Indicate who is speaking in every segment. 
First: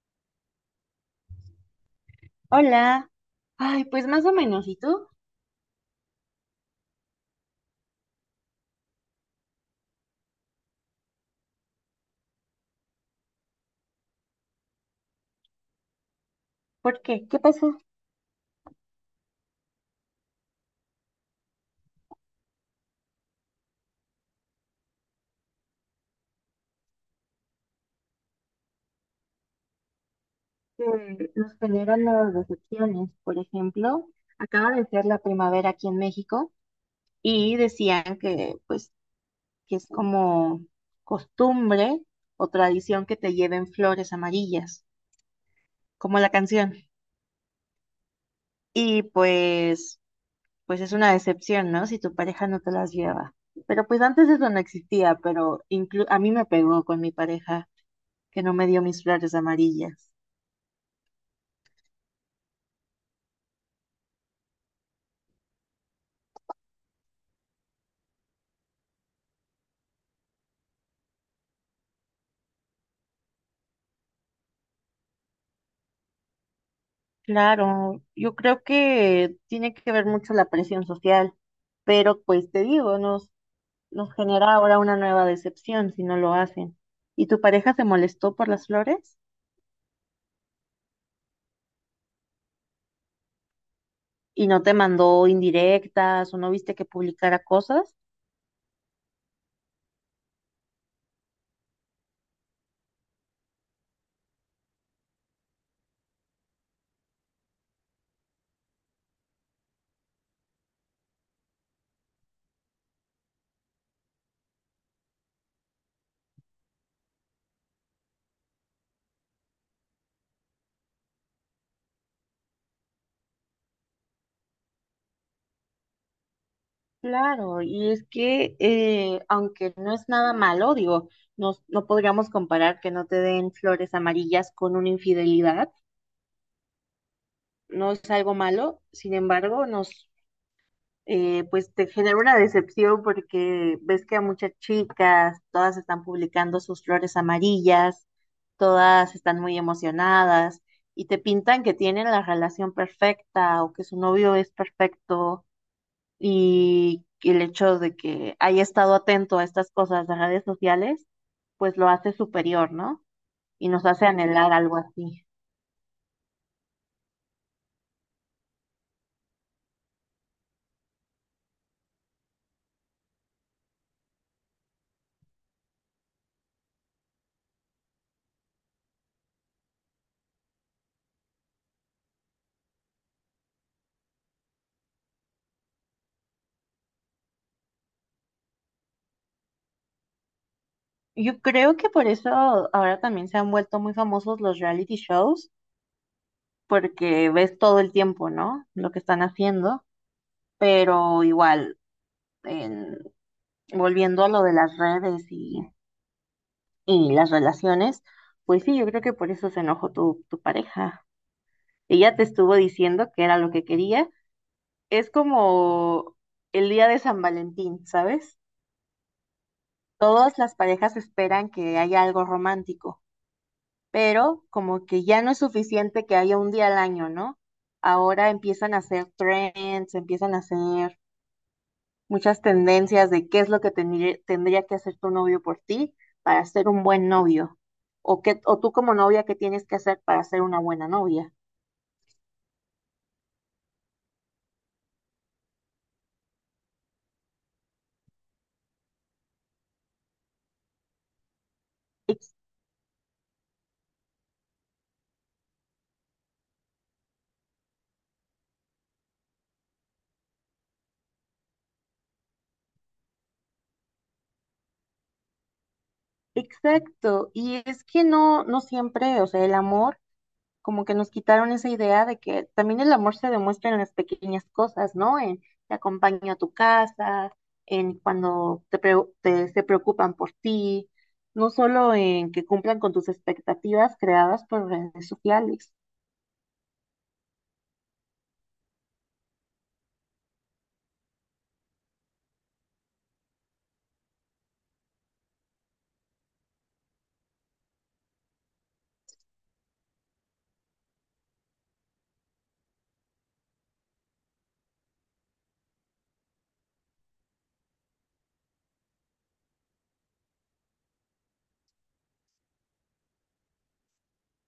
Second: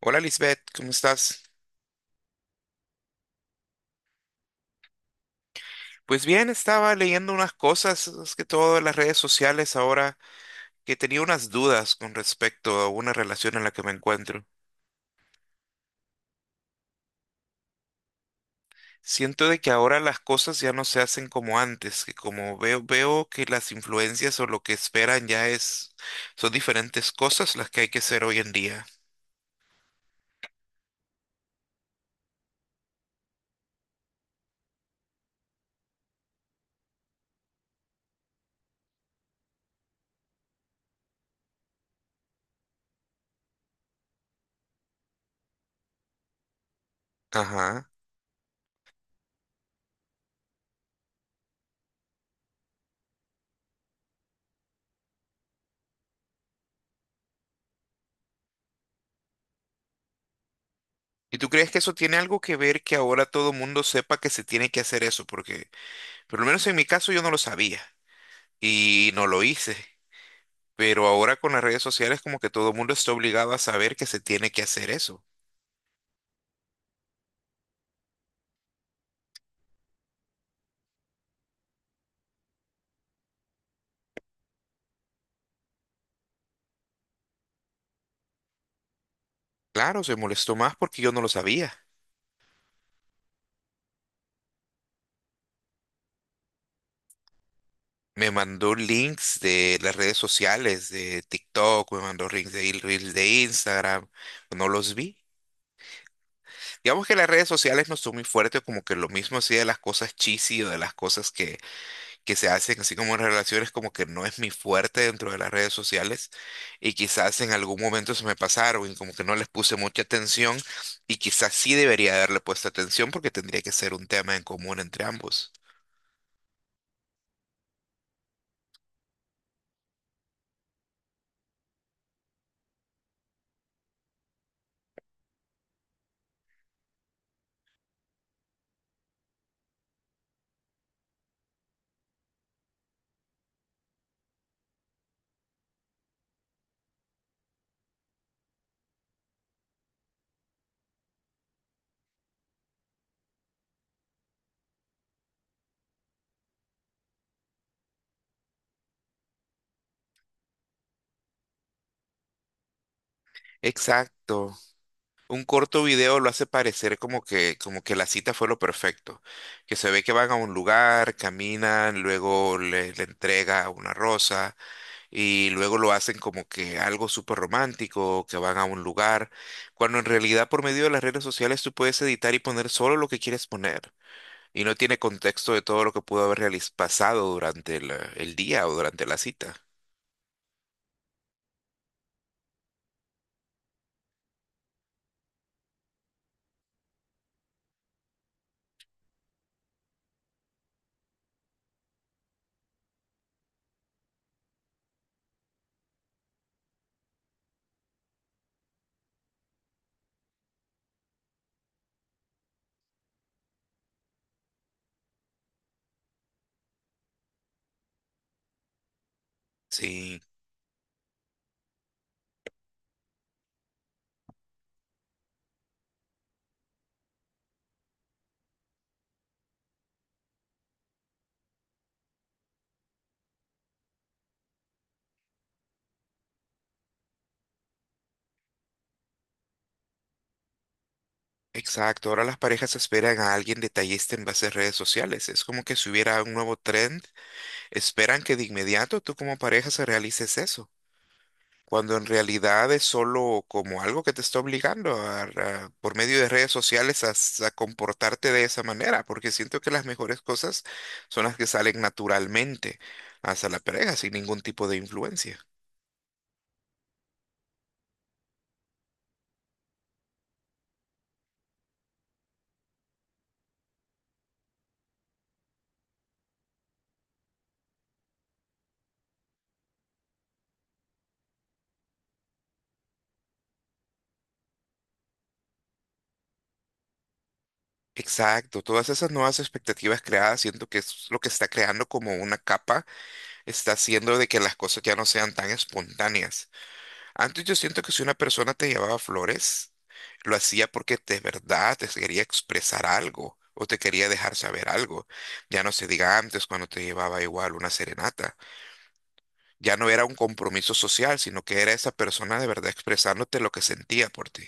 Speaker 1: Hola Lisbeth, ¿cómo estás?
Speaker 2: Hola. Ay, pues más o menos. ¿Y tú?
Speaker 1: Pues bien, estaba leyendo unas cosas, es que todo en las redes sociales ahora, que tenía unas dudas con respecto a una relación en la que me encuentro.
Speaker 2: ¿Por qué? ¿Qué pasó?
Speaker 1: Siento de que ahora las cosas ya no se hacen como antes, que como veo que las influencias o lo que esperan ya es, son diferentes cosas las que hay que hacer hoy en día.
Speaker 2: Que nos generan las decepciones. Por ejemplo, acaba de ser la primavera aquí en México y decían que, pues, que es como costumbre o tradición que te lleven flores amarillas, como la canción.
Speaker 1: Ajá.
Speaker 2: Y pues, pues es una decepción, ¿no? Si tu pareja no te las lleva. Pero pues antes eso no existía, pero a mí me pegó con mi pareja que no me dio mis flores amarillas.
Speaker 1: ¿Y tú crees que eso tiene algo que ver que ahora todo mundo sepa que se tiene que hacer eso? Porque, por lo menos en mi caso, yo no lo sabía y no lo hice. Pero ahora con las redes sociales como que todo el mundo está obligado a saber que se tiene que hacer eso.
Speaker 2: Claro, yo creo que tiene que ver mucho la presión social, pero pues te digo, nos genera ahora una nueva decepción si no lo hacen. ¿Y tu pareja se molestó por las flores?
Speaker 1: Claro, se molestó más porque yo no lo sabía.
Speaker 2: ¿Y no te mandó indirectas o no viste que publicara cosas?
Speaker 1: Me mandó links de las redes sociales, de TikTok, me mandó links de reels de Instagram, no los vi. Digamos que las redes sociales no son muy fuertes, como que lo mismo así de las cosas cheesy o de las cosas que se hacen así como relaciones como que no es mi fuerte dentro de las redes sociales y quizás en algún momento se me pasaron y como que no les puse mucha atención y quizás sí debería haberle puesto atención porque tendría que ser un tema en común entre ambos.
Speaker 2: Claro, y es que aunque no es nada malo, digo, no podríamos comparar que no te den flores amarillas con una infidelidad, no es algo malo, sin embargo, nos pues te genera una decepción porque ves que a muchas chicas, todas están publicando sus flores amarillas, todas están muy emocionadas y te pintan que tienen la relación perfecta o que su novio es perfecto, y que el hecho de que haya estado atento a estas cosas de redes sociales pues lo hace superior, ¿no? Y nos hace anhelar
Speaker 1: Exacto.
Speaker 2: algo así.
Speaker 1: Un corto video lo hace parecer como que la cita fue lo perfecto, que se ve que van a un lugar, caminan, luego le entrega una rosa, y luego lo hacen como que algo súper romántico, que van a un lugar, cuando en realidad por medio de las redes sociales tú puedes editar y poner solo lo que quieres poner y no tiene contexto de todo lo que pudo haber pasado durante el día o durante la cita.
Speaker 2: Yo creo que por eso ahora también se han vuelto muy famosos los reality shows porque ves todo el tiempo, ¿no? Lo que están haciendo. Pero igual, en- volviendo a lo de las redes y las relaciones, pues sí, yo creo que por eso se enojó tu pareja. Ella te estuvo diciendo que era lo que quería. Es como el día de San Valentín, ¿sabes?
Speaker 1: Sí,
Speaker 2: Todas las parejas esperan que haya algo romántico, pero como que ya no es suficiente que haya un día al año, ¿no? Ahora empiezan a hacer trends, empiezan a hacer muchas tendencias de qué es lo que tendría que hacer tu novio por ti para ser un buen novio, o, qué, o tú como novia, qué tienes que hacer para ser una buena novia.
Speaker 1: exacto. Ahora las parejas esperan a alguien detallista en base a redes sociales. Es como que si hubiera un nuevo trend, esperan que de inmediato tú como pareja se realices eso. Cuando en
Speaker 2: Ex-
Speaker 1: realidad es solo como algo que te está obligando por medio de redes sociales a comportarte de esa manera, porque siento que las mejores cosas son las que salen naturalmente hacia la pareja sin ningún tipo de influencia.
Speaker 2: Exacto, y es que no, no siempre, o sea, el amor, como que nos quitaron esa idea de que también el amor se demuestra en las pequeñas cosas, ¿no? En te acompaño a tu casa, en cuando se preocupan por ti, no solo en que cumplan con tus expectativas creadas por redes sociales.
Speaker 1: Exacto, todas esas nuevas expectativas creadas siento que es lo que está creando como una capa, está haciendo de que las cosas ya no sean tan espontáneas. Antes yo siento que si una persona te llevaba flores, lo hacía porque de verdad te quería expresar algo o te quería dejar saber algo. Ya no se diga antes cuando te llevaba igual una serenata. Ya no era un compromiso social, sino que era esa persona de verdad expresándote lo que sentía por ti.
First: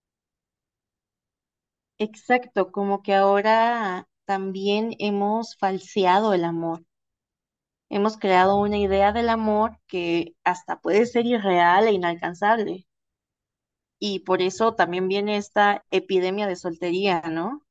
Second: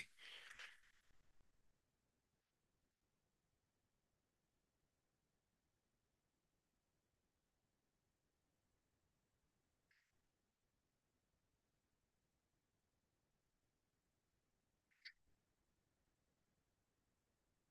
Speaker 2: Exacto, como que ahora también hemos falseado el amor. Hemos creado una idea del amor que hasta puede ser irreal e inalcanzable. Y por eso también viene esta epidemia de soltería, ¿no?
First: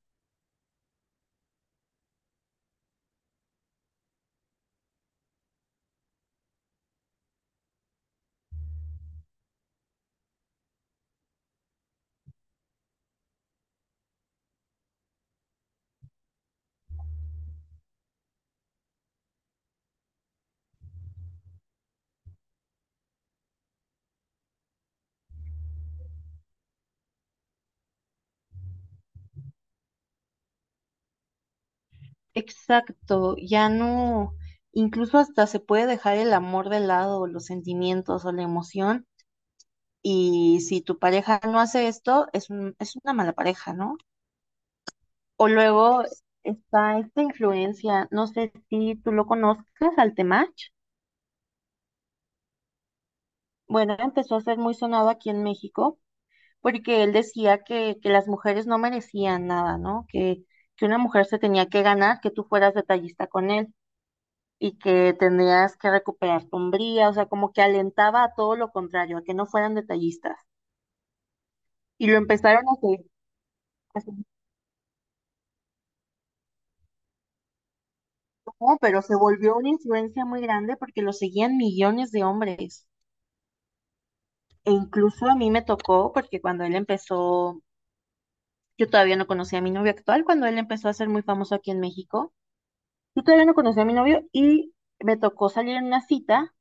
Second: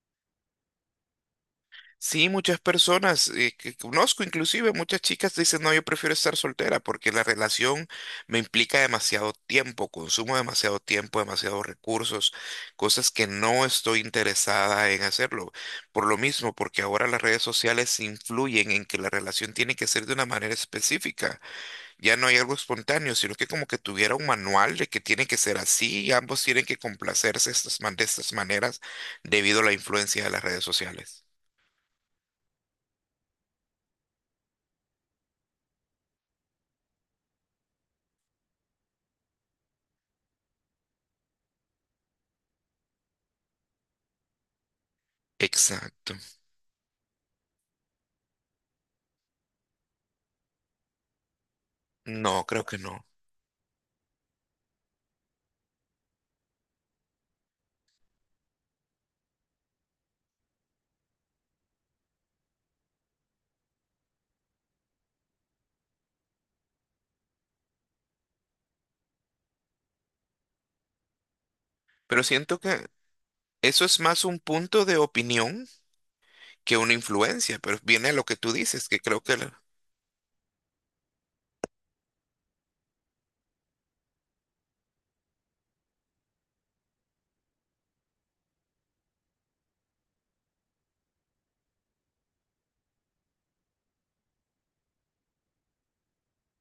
Speaker 1: Sí, muchas personas que conozco, inclusive muchas chicas dicen, no, yo prefiero estar soltera porque la relación me implica demasiado tiempo, consumo demasiado tiempo, demasiados recursos, cosas que no estoy interesada en hacerlo. Por lo mismo, porque ahora las redes sociales influyen en que la relación tiene que ser de una manera específica. Ya no hay algo espontáneo, sino que como que tuviera un manual de que tiene que ser así y ambos tienen que complacerse estas de estas maneras debido a la influencia de las redes sociales.
Speaker 2: Exacto, ya no, incluso hasta se puede dejar el amor de lado, los sentimientos o la emoción. Y si tu pareja no hace esto, es una mala pareja, ¿no? O luego
Speaker 1: Exacto.
Speaker 2: está esta influencia, no sé si tú lo conozcas, al Temach.
Speaker 1: No, creo que no.
Speaker 2: Bueno, empezó a ser muy sonado aquí en México porque él decía que las mujeres no merecían nada, ¿no? Que una mujer se tenía que ganar, que tú fueras detallista con él y que tendrías que recuperar tu hombría, o sea, como que alentaba a todo lo contrario, a que no fueran detallistas. Y lo
Speaker 1: Pero siento
Speaker 2: empezaron
Speaker 1: que eso es
Speaker 2: a hacer,
Speaker 1: más un punto de opinión que una influencia, pero viene a lo que tú
Speaker 2: como,
Speaker 1: dices, que
Speaker 2: pero se
Speaker 1: creo que
Speaker 2: volvió una influencia muy grande porque lo seguían millones de hombres. E incluso a mí me tocó, porque cuando él empezó, yo todavía no conocía a mi novio actual, cuando él empezó a ser muy famoso aquí en México, yo todavía no conocía a mi novio y me tocó salir en una cita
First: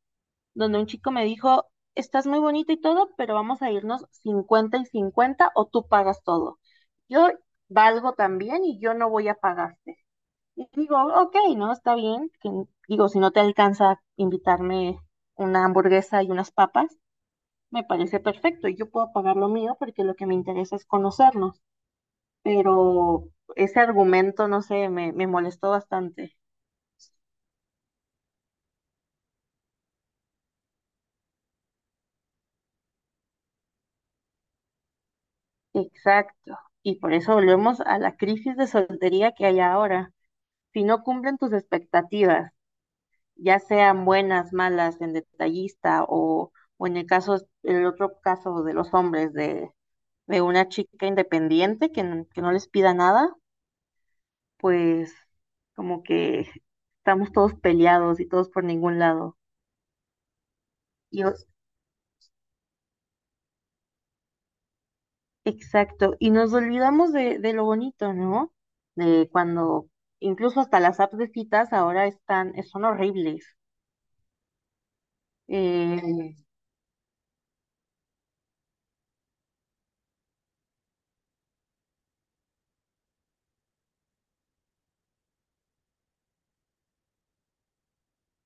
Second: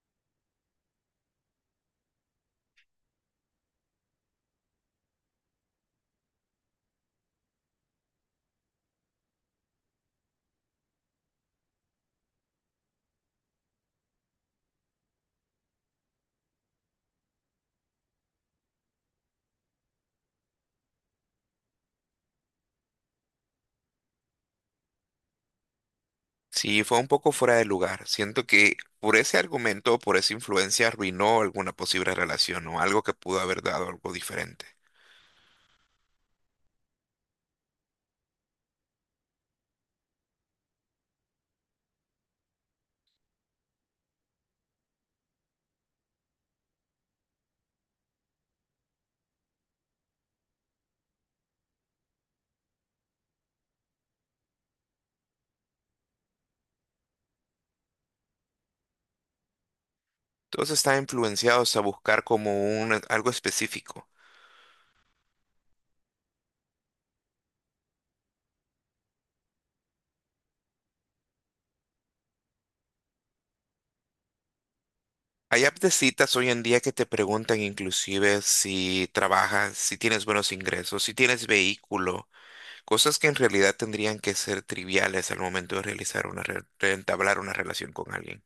Speaker 2: donde un chico me dijo, estás muy bonita y todo, pero vamos a irnos 50 y 50 o tú pagas todo. Yo valgo también y yo no voy a pagarte. Y digo, ok, no, está bien. Digo, si no te alcanza a invitarme una hamburguesa y unas papas, me parece perfecto y yo puedo pagar lo mío porque lo que me interesa es conocernos, pero ese argumento, no sé, me molestó bastante.
Speaker 1: sí fue un poco fuera de lugar. Siento que por ese argumento, o por esa influencia, arruinó alguna posible relación o algo que pudo haber dado algo diferente.
Speaker 2: Exacto. Y por eso volvemos a la crisis de soltería que hay ahora. Si no cumplen tus expectativas, ya sean buenas, malas, en detallista o en el caso, el otro caso de los hombres, de una chica independiente que no les pida nada, pues como que estamos todos peleados y todos por ningún lado.
Speaker 1: Todos están
Speaker 2: Y, o-
Speaker 1: influenciados a buscar como un, algo específico.
Speaker 2: exacto, y nos olvidamos de lo bonito, ¿no? De cuando incluso hasta las apps de citas ahora están, son horribles.
Speaker 1: Hay apps de
Speaker 2: Eh,
Speaker 1: citas hoy en día que te preguntan inclusive si trabajas, si tienes buenos ingresos, si tienes vehículo, cosas que en realidad tendrían que ser triviales al momento de realizar una de entablar una relación con alguien.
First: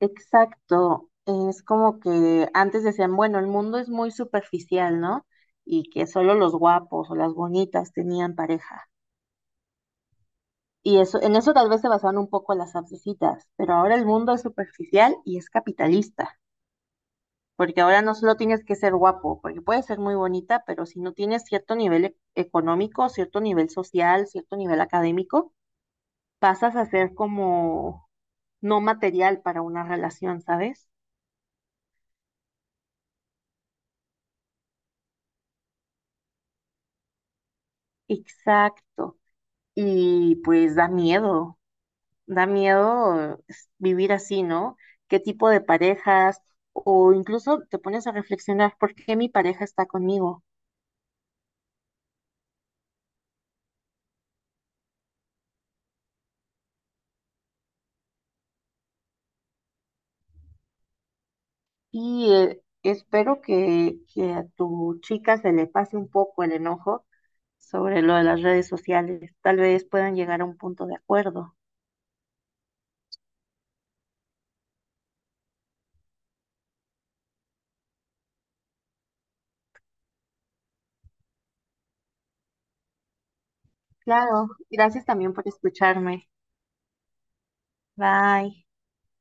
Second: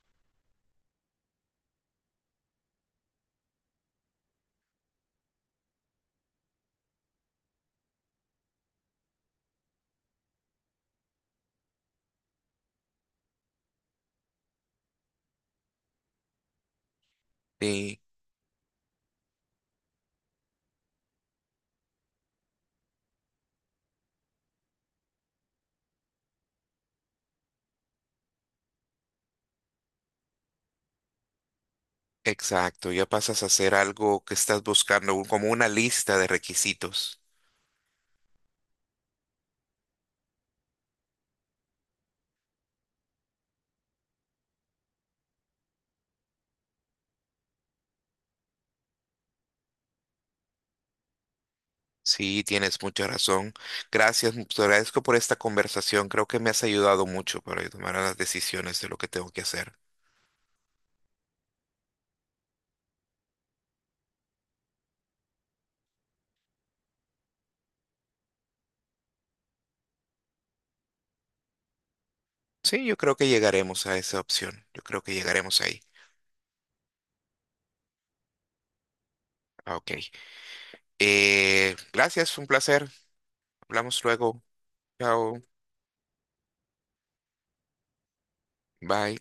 Speaker 2: exacto, es como que antes decían, bueno, el mundo es muy superficial, ¿no? Y que solo los guapos o las bonitas tenían pareja. Y eso, en eso tal vez se basaban un poco las apps de citas, pero ahora el mundo es superficial y es capitalista. Porque
Speaker 1: Y
Speaker 2: ahora no solo tienes que ser guapo, porque puedes ser muy bonita, pero si no tienes cierto nivel económico, cierto nivel social, cierto nivel académico, pasas a ser como no material para una relación, ¿sabes?
Speaker 1: exacto, ya pasas a hacer algo que estás buscando, como una lista de requisitos.
Speaker 2: Exacto. Y pues da miedo es, vivir así, ¿no? ¿Qué tipo de parejas? O incluso te pones a reflexionar, ¿por qué mi pareja está conmigo?
Speaker 1: Sí, tienes mucha razón. Gracias, te agradezco por esta conversación. Creo que me has ayudado mucho para tomar las decisiones de lo que tengo que hacer.
Speaker 2: Y espero que a tu chica se le pase un poco el enojo sobre lo de las redes sociales. Tal vez puedan llegar a un punto de acuerdo.
Speaker 1: Sí, yo creo que llegaremos a esa opción. Yo creo que llegaremos ahí. Ah, ok. Gracias, fue un placer. Hablamos luego.
Speaker 2: Claro, gracias también
Speaker 1: Chao.
Speaker 2: por escucharme. Bye.
Speaker 1: Bye.